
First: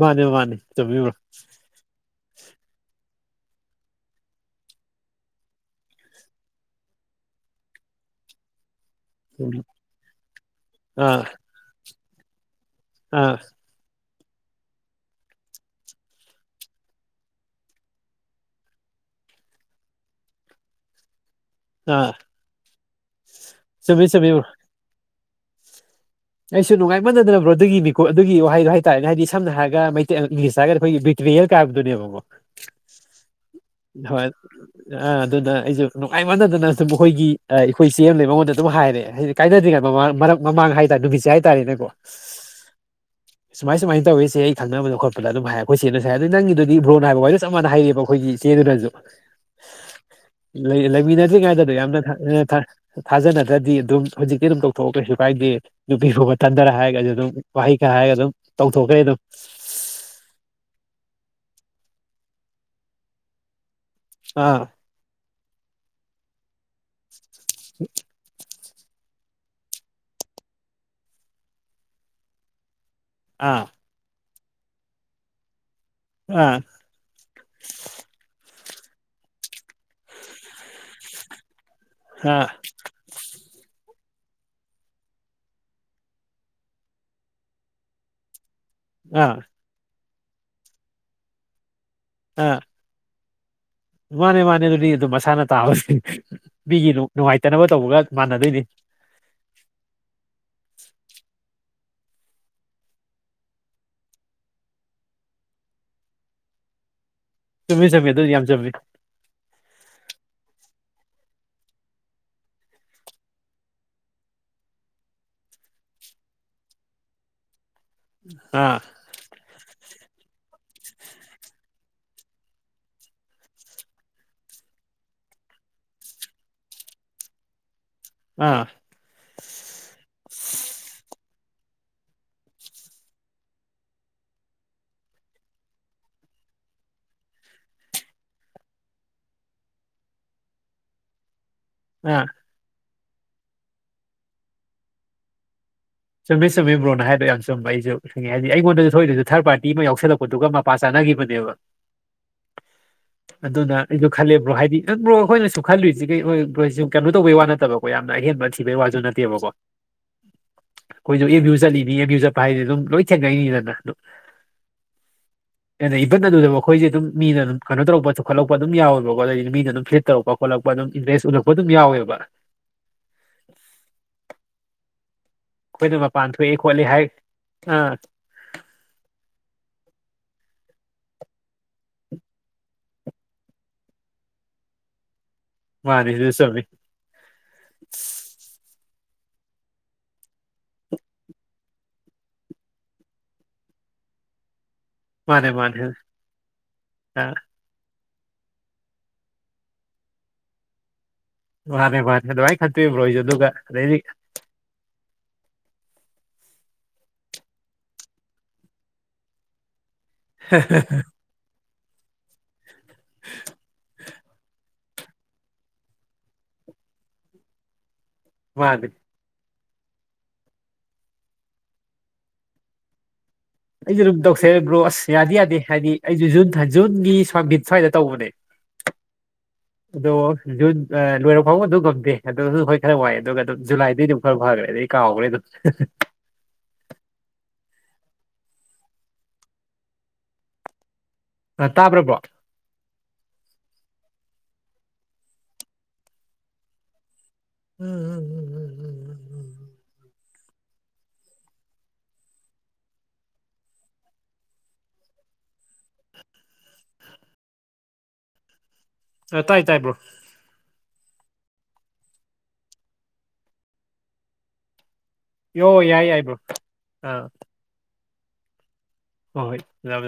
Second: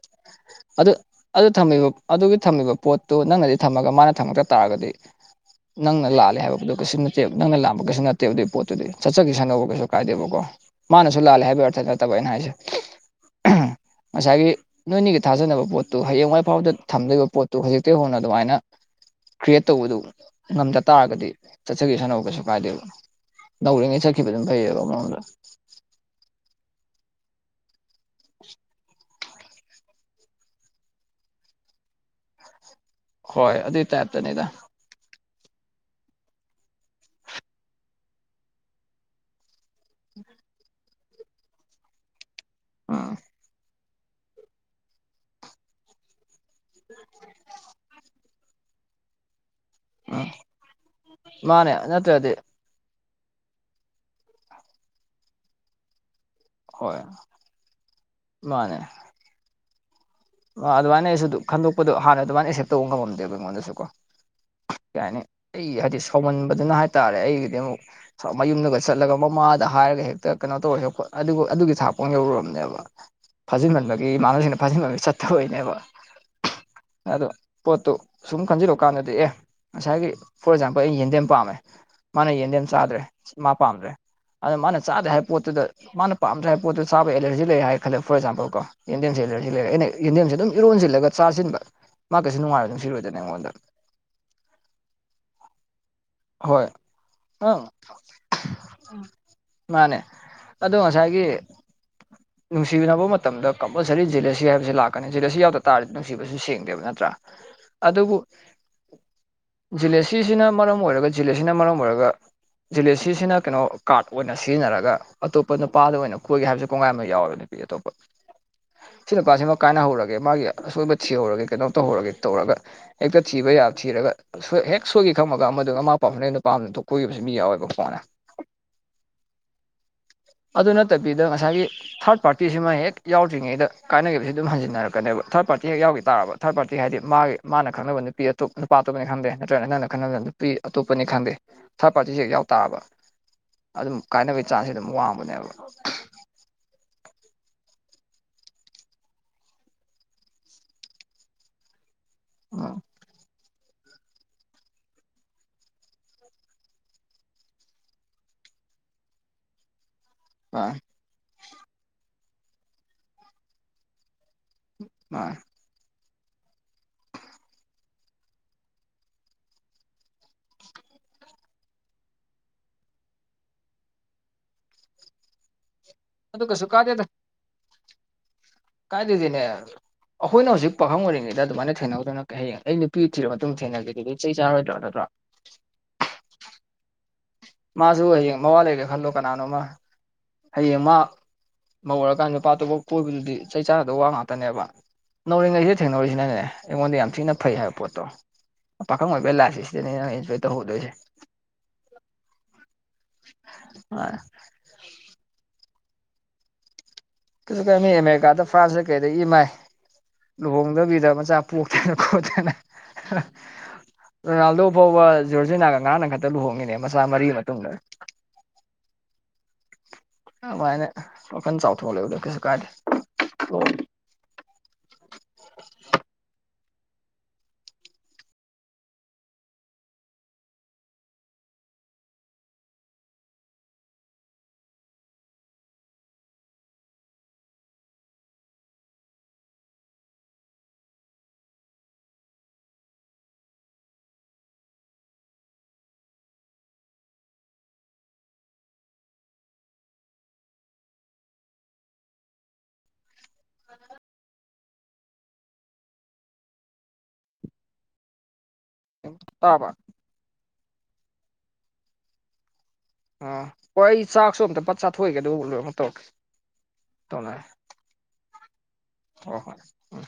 ꯃꯥꯅꯤ ꯃꯥꯅꯤ ꯑꯗꯨ ꯆꯨꯝꯃꯤ ꯕ꯭ꯔꯣ ꯑꯗꯨ ꯊꯝꯃꯤꯕ ꯑꯗꯨꯒꯤ ꯊꯝꯃꯤꯕ ꯄꯣꯠꯇꯨ ꯅꯪꯅꯗꯤ ꯊꯝꯃꯒ ꯃꯥꯅ ꯊꯝꯃꯛꯇ ꯇꯥꯔꯒꯗꯤ ꯅꯪꯅ ꯂꯥꯜꯂꯦ ꯍꯥꯏꯕꯗꯨ [unintelligible] ꯀꯩꯁꯨꯅꯠꯇꯦꯕ ꯅꯪꯅ ꯂꯥꯟꯕ ꯀꯩꯁꯨ ꯅꯠꯇꯦꯕ ꯑꯗꯨꯏ ꯄꯣꯠ ꯑꯗꯨꯗꯤ ꯆꯨꯝꯃꯤ ꯆꯠꯆꯈꯤꯁꯅꯨꯕ ꯀꯩꯁꯨ ꯀꯥꯏꯗꯦꯕꯀꯣ ꯃꯥꯅꯁꯨ ꯑꯥ ꯂꯥꯜꯂꯦ ꯍꯥꯏꯕꯒꯤ ꯑꯔꯊ ꯅꯠꯇꯕ ꯑꯩꯅ ꯍꯥꯏꯁꯦ ꯑꯥ ꯉꯁꯥꯏꯒꯤ ꯅꯣꯏꯅꯤꯒꯤ ꯊꯥꯖꯅꯕ ꯄꯣꯠꯇꯨ ꯍꯌꯦꯡꯋꯥꯏ ꯐꯥꯎꯕꯗ ꯊꯝꯗꯣꯏꯕ ꯄꯣꯠꯇꯨ ꯍꯧꯖꯤꯛꯇꯩ ꯍꯧꯅ ꯑꯗꯨꯃꯥꯏꯅ ꯀ꯭ꯔꯤꯌꯦꯠ ꯇꯧꯕꯗꯨ ꯉꯝꯗ ꯇꯥꯔꯒꯗꯤ ꯑꯥ ꯆꯠꯆꯒꯤꯁꯥꯅꯣ ꯀꯩꯁꯨ ꯀꯥꯏꯗꯦꯕ ꯅꯧꯔꯤꯉꯩ ꯆꯨꯝꯃꯤ ꯆꯨꯝꯃꯤ ꯆꯠꯈꯤꯕꯗꯨꯟ ꯕ꯭ꯔꯣ ꯐꯩꯌꯦꯕ ꯑꯃꯔꯣꯝꯗ ꯑꯩꯁꯨ ꯅꯨꯡꯉꯥꯏꯃꯥꯟꯗꯅ ꯕ꯭ꯔꯣꯗꯒꯤ ꯃꯤꯀꯣ ꯑꯗꯨꯒꯤ ꯋꯥꯍꯩꯗꯣ ꯍꯥꯏꯇꯥꯔꯦꯅꯦ ꯍꯥꯏꯗꯤ ꯁꯝꯅ ꯍꯥꯏꯔꯒ ꯃꯩꯇꯩ ꯑ ꯏꯪꯂꯤꯁ ꯍꯥꯏꯔꯒ ꯑꯩꯈꯣꯏꯒꯤ ꯕꯤꯇ꯭ꯔꯤꯌꯦꯜꯀ ꯍꯥꯏꯕꯗꯨꯅꯦꯕꯀꯣ ꯍꯣꯏ ꯑꯗꯨꯏ ꯍꯣꯏ ꯇꯥꯏꯞꯇꯅꯤꯗ ꯑ ꯑꯗꯨꯅ ꯑꯩꯖꯨ ꯅꯨꯡꯉꯥꯏꯃꯥꯟꯗꯗꯅ ꯑꯁꯨꯝ ꯃꯍꯣꯏꯒꯤ ꯑ ꯑꯩꯈꯣꯏ ꯏꯆꯦ ꯑꯝ ꯂꯩ ꯃꯉꯣꯟꯗ ꯑꯗꯨꯝ ꯍꯥꯏꯔꯦ ꯍꯥꯏ ꯀꯥꯏꯅꯗꯔꯤꯉꯩ ꯃꯃꯥꯡ ꯃꯔꯛ ꯃꯃꯥꯡ ꯍꯥꯏ ꯇ ꯅꯨꯃꯤꯠꯁꯦ ꯍꯥꯏꯇꯥꯔꯦꯅꯦꯀꯣ ꯎꯝ ꯁꯨꯃꯥꯏ ꯁꯨꯃꯥꯏꯟ ꯇꯧꯋꯤ ꯆꯦ ꯑꯩ ꯈꯪꯅꯕꯗꯣ ꯈꯣꯠꯄꯗꯣ ꯑꯗꯨꯝ ꯍꯥꯏ ꯈꯣꯏꯆꯦꯅꯁꯨꯍꯥꯏ ꯑꯗꯨ ꯅꯪꯒꯤꯗꯨꯗꯤ ꯕ꯭ꯔꯣꯅ ꯍꯥꯏꯕ ꯋꯥꯔꯤꯗꯨꯒ ꯆꯞ ꯃꯥꯟꯅ ꯍꯥꯏꯔꯛꯑꯦꯕ ꯑꯩꯈꯣꯏꯒꯤ ꯏꯆꯦꯗꯨꯅꯁꯨ ꯎꯝ ꯂꯩ ꯂꯩꯃꯤꯟꯅꯗ꯭ꯔꯤꯉꯥꯏꯗ ꯃꯥꯅꯦ ꯑꯗꯨꯛꯌꯥꯝꯅ ꯅꯠꯇ꯭ꯔꯗꯤ ꯊꯥꯞꯅ ꯊꯥ ꯊꯥꯖꯅꯗ꯭ꯔꯗꯤ ꯑꯗꯨꯝ ꯍꯧꯖꯤꯛꯇꯤ ꯑꯗꯨꯝ ꯇꯧꯊꯣꯛꯑꯣ ꯀꯩꯁꯨ ꯀꯥꯏꯗꯦ ꯅꯨꯄꯤꯐꯨ ꯃꯊꯟꯗꯔ ꯍꯣꯏ ꯍꯥꯏꯔꯒꯖꯨ ꯑꯗꯨꯝ ꯋꯥꯍꯩ ꯈꯥ ꯍꯥꯏꯔꯒ ꯑꯗꯨꯝ ꯇꯧꯊꯣꯛꯈ꯭ꯔꯦ ꯑꯗꯨꯝ ꯑ ꯑꯗꯨꯃꯥꯏꯅ ꯑꯩꯁꯨ ꯈꯟꯗꯣꯛꯄꯗꯣ ꯍꯥꯟꯅ ꯑꯗꯨꯃꯥꯏꯅ ꯑꯦꯛꯁꯦꯞ ꯇꯧꯕ ꯉꯝꯃꯝꯗꯦꯕ ꯑꯩꯉꯣꯟꯗꯁꯨ ꯀꯣ ꯑꯥ ꯀꯩ ꯍꯥꯏꯅꯤ ꯑꯩ ꯍꯥꯏꯗꯤ ꯁꯥꯎꯃꯟꯕꯗꯨꯅ ꯍꯥꯏꯇꯥꯔꯦ ꯑꯩꯒꯤꯗꯤ ꯑꯃꯨꯛ ꯃꯌꯨꯝꯗꯒ ꯆꯠꯂꯒ ꯃꯃꯥꯗ ꯍꯥꯏꯔꯒ ꯍꯦꯛꯇ ꯀꯩꯅꯣ ꯇꯧꯔ ꯍꯦꯛ ꯑꯗꯨꯒ ꯑꯗꯨꯒꯤ ꯊꯥꯛꯄꯥꯎ ꯌꯧꯔꯨꯔꯕꯅꯦꯕ ꯑꯥ ꯐꯥꯖꯤꯟꯃꯟꯕꯒꯤ ꯏꯃꯥꯟꯅꯕꯁꯤꯡꯅ ꯐꯥꯖꯤꯟꯕꯒꯤ ꯆꯠꯇꯕꯩꯅꯦꯕ ꯑ ꯑꯗꯣ ꯄꯣꯠꯇꯨ ꯁꯨꯝ ꯈꯟꯖꯤꯜꯂꯨ ꯀꯥꯟꯗꯗꯤ ꯑꯦ ꯉꯁꯥꯏꯒꯤ ꯐꯣꯔ ꯑꯦꯛꯖꯥꯝ ꯍꯣꯏ ꯑꯩ ꯌꯦꯟꯗꯦꯝ ꯄꯥꯝꯃꯦ ꯃꯥꯅ ꯑꯥ ꯌꯦꯟꯗꯦꯝ ꯆꯥꯗ꯭ꯔꯦ ꯃꯥ ꯄꯥꯝꯗ꯭ꯔꯦ ꯑꯗ ꯃꯥꯅ ꯆꯥꯗꯦ ꯍꯥꯏ ꯄꯣꯠꯇꯨꯗ ꯃꯥꯅ ꯄꯥꯝꯗ꯭ꯔꯦ ꯍꯥꯏ ꯄꯣꯠꯇꯣ ꯆꯥꯕ ꯑꯦꯂꯔꯖꯤ ꯂꯩ ꯍꯥꯏ ꯈꯜꯂꯦ ꯐꯣꯔ ꯑꯦꯛꯖꯥꯝꯄꯜ ꯀꯣ ꯌꯦꯟꯗꯦꯝ ꯁꯤ ꯑꯥ ꯑꯦꯂꯔꯖꯤ ꯂꯩꯔꯦ ꯑꯩꯅ ꯌꯦꯟꯗꯦꯝꯁꯦ ꯑꯗꯨꯝ ꯏꯔꯣꯟꯁꯤꯜꯂꯒ ꯆꯥꯁꯤꯟꯕ ꯃꯥꯀꯩꯁꯨ ꯑꯥ ꯅꯨꯡꯉꯥꯏꯔꯣꯏꯗꯅ ꯁꯤꯔꯣꯏꯗꯅ ꯑꯩꯉꯣꯟꯗ ꯃꯥꯅꯦ ꯃꯥꯅꯦ ꯑꯗꯨꯗꯤ ꯑꯗꯨꯝ ꯃꯁꯥꯅ ꯇꯥꯕꯁꯤ ꯍꯣꯏ ꯃꯤꯒꯤ ꯅꯨꯡ ꯑꯪ ꯅꯨꯡꯉꯥꯏꯇꯅꯕ ꯇꯧꯕꯒ ꯃꯥꯟꯅꯗꯣꯏꯅꯤ ꯃꯥꯅꯦ ꯑꯗꯣ ꯉꯁꯥꯏꯒꯤ ꯅꯨꯡꯁꯤꯅꯕ ꯃꯇꯝꯗ ꯀꯝꯄꯜꯁꯔꯤ ꯖꯨꯂꯁꯤ ꯍꯥꯏꯕꯁꯤ ꯂꯥꯛꯀꯅꯤ ꯖꯨꯂꯁꯤ ꯌꯥꯎꯗ ꯇꯥꯔꯗꯤ ꯅꯨꯡꯁꯤꯕꯁꯨ ꯁꯦꯡꯗꯦꯕ ꯅꯠꯇ꯭ꯔꯥ ꯆꯨꯝꯃꯤ ꯆꯨꯝꯃꯤ ꯑꯗꯨꯕꯨ ꯑꯗꯨ ꯌꯥꯝ ꯆꯨꯝꯃꯤ ꯖꯤꯂꯁꯤꯁꯤꯅ ꯃꯔꯝ ꯑꯣꯏꯔꯒ ꯖꯤꯂꯁꯤꯅ ꯃꯔꯝ ꯑꯣꯏꯔꯒ ꯖꯦꯂꯁꯤꯁꯤꯅ ꯀꯩꯅꯣ ꯀꯥꯔꯠ ꯑꯣꯏꯅ ꯁꯤꯖꯤꯟꯅꯔꯒ ꯑꯇꯣꯞꯄ ꯅꯨꯄꯥꯗ ꯑꯣꯏꯅ ꯀꯣꯏꯒꯦ ꯍꯥꯏꯕꯁꯦ ꯀꯣꯡꯒꯥꯏ ꯑꯝꯂꯩ ꯌꯥꯎꯋꯦꯕ ꯅꯨꯄꯤ ꯑꯇꯣꯞꯄ ꯑꯥ ꯁꯤꯅꯨꯄꯥꯁꯤꯃ ꯀꯥꯏꯅꯍꯧꯔꯒꯦ ꯃꯥꯒꯤ ꯑꯁꯣꯏꯕ ꯊꯤꯍꯧꯔꯒꯦ ꯀꯩꯅꯣ ꯇꯧꯍꯧꯔꯒꯦ ꯇꯧꯔꯒ ꯍꯦꯛꯇ ꯊꯤꯕ ꯌꯥꯕ ꯊꯤꯔꯒ ꯁꯣꯏ ꯍꯦꯛ ꯁꯣꯏꯈꯤ ꯈꯪꯕꯒ ꯑꯃꯗꯨ ꯃꯥ ꯄꯥꯎꯐꯥꯎꯅꯩ ꯅꯨꯄꯥꯥ ꯑꯝ ꯊꯣꯛ ꯀꯣꯏꯈꯤꯕꯁꯨ ꯃꯤ ꯌꯥꯎꯋꯦꯕ ꯀꯣꯟꯅ ꯑꯥ ꯑꯗꯨ ꯅꯠꯇꯕꯤꯗ ꯉꯁꯥꯏꯒꯤ ꯊꯥꯔꯠ ꯄꯥꯔꯇꯤꯁꯤꯃ ꯍꯦꯛ ꯌꯥꯎꯗ꯭ꯔꯤꯉꯩꯗ ꯀꯥꯏꯅꯈꯤꯕꯖꯦ ꯑꯗꯨꯝ ꯍꯟꯖꯤꯟꯅꯔꯛꯀꯅꯦꯕ ꯊꯔꯠ ꯄꯥꯔꯇꯤ ꯍꯦꯛ ꯌꯥꯎꯒꯤ ꯇꯥꯔꯕ ꯊꯥꯔꯠ ꯄꯥꯔꯇꯤ ꯍꯥꯏꯗꯤ ꯃꯥꯒꯤ ꯃꯥꯅ ꯈꯪꯅꯕ ꯅꯨꯄꯤ ꯑꯇꯣꯞ ꯅꯨꯄꯥ ꯑꯇꯣꯞꯄꯅꯤ ꯈꯪꯗꯦ ꯅꯠꯇ꯭ꯔꯒ ꯅꯪꯅ ꯈꯪꯅꯕ ꯅꯨꯄꯤ ꯑꯇꯣꯞꯄꯅꯤ ꯈꯪꯗꯦ ꯊꯥꯔꯠ ꯄꯥꯔꯇꯤꯁꯦ ꯑꯥ ꯍꯦꯛ ꯌꯥꯎ ꯇꯥꯔꯕ ꯑꯗꯨꯝ ꯀꯥꯏꯅꯕꯒꯤ ꯆꯥꯟꯁꯦ ꯑꯗꯨꯝ ꯋꯥꯡꯕꯅꯦꯕ ꯆꯨꯝꯃꯤ ꯆꯨꯝꯃꯤ ꯕ꯭ꯔꯣꯅ ꯍꯥꯏꯗꯣ ꯌꯥꯝ ꯆꯨꯝꯕ ꯑꯩꯁꯨ ꯈꯪꯉꯦ ꯍꯥꯏꯗꯤ ꯑꯩꯉꯣꯟꯗꯁꯨ ꯊꯣꯛꯏꯗꯨꯁꯨ ꯊꯥꯔꯠ ꯄꯥꯔꯇꯤ ꯑꯃ ꯌꯥꯎꯁꯜꯂꯛꯄꯗꯨꯒ ꯃꯄꯥ ꯆꯥꯅꯈꯤꯕꯅꯦꯕ ꯑꯥ ꯑꯗꯨꯅ ꯑꯩꯗꯣ ꯈꯜꯂꯦ ꯕ꯭ꯔꯣ ꯍꯥꯏꯗꯤ ꯑꯪ ꯕ꯭ꯔꯣ ꯑꯩꯈꯣꯏꯅꯁꯨ ꯈꯜꯂꯨꯏꯖꯤꯒ ꯑꯣꯏꯔꯛꯄ꯭ꯔꯖꯨ ꯀꯩꯅꯣ ꯇꯧꯕꯩ ꯋꯥ ꯅꯠꯇꯕ ꯑꯣ ꯌꯥꯝꯅ ꯑꯍꯦꯟꯕ ꯊꯤꯕꯩ ꯋꯥꯖꯨ ꯅꯠꯇꯦꯕꯀꯣ ꯑ ꯑꯩꯈꯣꯏꯁꯨ ꯑꯦꯝꯌꯨ ꯆꯠꯂꯤꯅꯤ ꯑꯦꯝꯌꯨ ꯆꯠꯄ ꯍꯥꯏꯗꯤ ꯑꯗꯨꯝ ꯂꯣꯏ ꯊꯦꯡꯅꯩꯅꯤꯗꯅ ꯃꯥ ꯑꯗ ꯏꯚꯟ ꯑꯗꯨꯗꯕꯧ ꯑꯩꯈꯣꯏꯁꯦ ꯑꯗꯨꯝ ꯃꯤꯅ ꯑꯗꯨꯝ ꯀꯩꯅꯣ ꯇꯧꯔꯛꯄ ꯆꯞꯈꯠꯂꯛꯄ ꯑꯗꯨꯝ ꯌꯥꯎꯋꯦꯕꯀꯣ ꯑꯩꯗꯤ ꯃꯤꯅ ꯑꯗꯨꯝ ꯐ꯭ꯂꯦꯠ ꯇꯧꯔꯛꯄ ꯈꯣꯂꯛꯄ ꯑꯗꯨꯝ ꯏꯟꯕꯦꯁ ꯎꯂꯛꯄ ꯑꯗꯨꯝ ꯌꯥꯎꯋꯦꯕ ꯈꯣꯏꯗ ꯃꯄꯥꯟ ꯑꯗꯨ ꯊꯣꯛꯏ ꯀꯩꯁꯨ ꯈꯣꯠꯂꯤ ꯍꯥꯏ ꯑꯥ ꯀꯥꯏꯗꯒꯤꯅꯦ ꯑꯩꯈꯣꯏꯅ ꯍꯧꯖꯤꯛ ꯄꯥꯈꯪ ꯑꯣꯏꯔꯤꯉꯩꯗ ꯑꯗꯨꯃꯥꯏꯅ ꯊꯦꯡꯅꯍꯧꯗꯅ ꯍꯌꯦꯡ ꯑꯩ ꯅꯨꯄꯤ ꯊꯤꯔꯕ ꯃꯇꯨꯡ ꯊꯦꯡꯅꯒꯦ ꯑꯗꯨꯗꯤ ꯆꯩ ꯆꯥꯔꯣꯏꯗ꯭ꯔꯣ ꯅꯠꯇ꯭ꯔꯣ ꯃꯥꯅꯤ ꯑꯗꯨ ꯆꯨꯝꯃꯤ ꯃꯥꯖꯨ ꯍꯌꯦꯡ ꯃꯋꯥ ꯂꯩꯒꯦ ꯈꯜꯂꯣ ꯀꯅꯥꯅꯣꯃ ꯍꯌꯦꯡ ꯃꯥ ꯃꯧ ꯑꯣꯏꯔꯀꯥꯟꯗ ꯅꯨꯄꯥ ꯑꯇꯣꯞꯄ ꯀꯣꯏꯕꯗꯨꯗꯤ ꯆꯩ ꯆꯥꯒꯗꯕ ꯋꯥ ꯉꯥꯛꯇꯅꯦꯕ ꯃꯥꯅꯦ ꯅꯧꯔꯤꯉꯩꯖꯤꯗ ꯃꯥꯅꯦ ꯊꯦꯡꯅ ꯍꯧꯔꯤꯁꯤꯅꯅꯦ ꯑꯩꯉꯣꯟꯗ ꯌꯥꯝ ꯑꯥ ꯊꯤꯅ ꯐꯩ ꯍꯥꯏꯕ ꯄꯣꯠꯇꯣ ꯄꯥꯈꯪ ꯑꯣꯏꯕꯧ ꯂꯥꯏꯐꯁꯦ ꯁꯤꯗꯅꯦ ꯅꯪ ꯑꯦꯟꯖꯣꯏ ꯇꯧꯍꯧꯗꯣꯏꯖꯦ ꯃꯥꯅꯦ ꯃꯥꯅꯦ ꯑꯗꯨꯃꯥꯏ ꯈꯟꯇꯣꯛꯑꯦꯕ ꯑꯩꯖꯨ ꯑꯗꯨꯒ ꯑꯗꯩ ꯃꯥꯅꯦ [unintelligible] ꯑꯃꯦꯔꯤꯀꯥꯗ ꯐ꯭ꯔꯥꯟꯁꯇ ꯀꯩꯗ ꯏꯃꯥꯏ ꯂꯨꯍꯣꯡꯗꯕꯤꯗ ꯃꯆꯥ ꯄꯣꯛꯇꯅ ꯈꯣꯠꯇꯅ ꯔꯣꯅꯥꯜꯗꯣ ꯐꯥꯎꯕ ꯖꯣꯔꯖꯤꯅꯥꯒ ꯉꯂꯥꯡ ꯅꯍꯥꯟꯗ ꯈꯛꯇ ꯂꯨꯍꯣꯡꯉꯤꯅꯦ ꯃꯆꯥ ꯃꯔꯤ ꯃꯇꯨꯡꯗ ꯃꯥꯅꯤ ꯑꯗꯨꯃꯥꯏꯅ ꯋꯥꯈꯜ ꯆꯥꯎꯊꯣꯛ ꯂꯩꯕꯗꯣ ꯀꯩꯁꯨ ꯀꯥꯏꯗꯦ ꯑꯩꯖꯨ ꯑꯗꯨꯝ ꯇꯧꯁꯦ ꯕ꯭ꯔꯣ ꯑꯁ ꯌꯥꯗꯤ ꯌꯥꯗꯦ ꯍꯥꯏꯗꯤ ꯑꯩꯖꯨ ꯖꯨꯟ ꯖꯨꯟꯒꯤ ꯁ꯭ꯋꯥꯃꯤꯠ ꯁ꯭ꯋꯥꯏꯗ ꯇꯧꯕꯅꯦ [inaudible] ꯑꯗꯣ ꯖꯨꯟ ꯂꯣꯏꯔ ꯐꯥꯎꯕ ꯑꯗꯨꯝ ꯉꯝꯗꯦ ꯑꯗꯨꯁꯨ ꯍꯣꯏ ꯈꯔ ꯋꯥꯏ ꯑꯗꯨꯒ ꯑꯗꯨꯝ ꯖꯨꯂꯥꯏꯗꯩ ꯑꯗꯨꯝ ꯈꯔ ꯐꯈ꯭ꯔꯦ ꯑꯗꯩ ꯀꯥꯎꯒ꯭ꯔꯦ ꯗꯨꯝ ꯑꯥ ꯇꯥꯕ꯭ꯔꯥ ꯕ꯭ꯔꯣ ꯎꯝ ꯎꯝ ꯎꯝ ꯎꯝ ꯎꯝ ꯎꯝ ꯎꯝ ꯎꯝ ꯑꯥ ꯇꯥꯏ ꯇꯥꯔꯕ ꯇꯥꯏ ꯕ꯭ꯔꯣ ꯑꯥ ꯍꯣꯏ ꯑꯩ ꯆꯥꯛꯁꯨ ꯑꯝꯇ ꯄꯠ ꯆꯥꯊꯣꯛꯏꯒꯦ ꯂꯣꯏꯔ ꯌꯣ ꯃꯨꯛ ꯇꯧꯔꯛꯀꯦ ꯌꯥꯏ ꯌꯥꯏ ꯕ꯭ꯔꯣ ꯑꯥ ꯇꯧꯅꯔꯦ ꯍꯣ ꯍꯣꯏ ꯎꯝ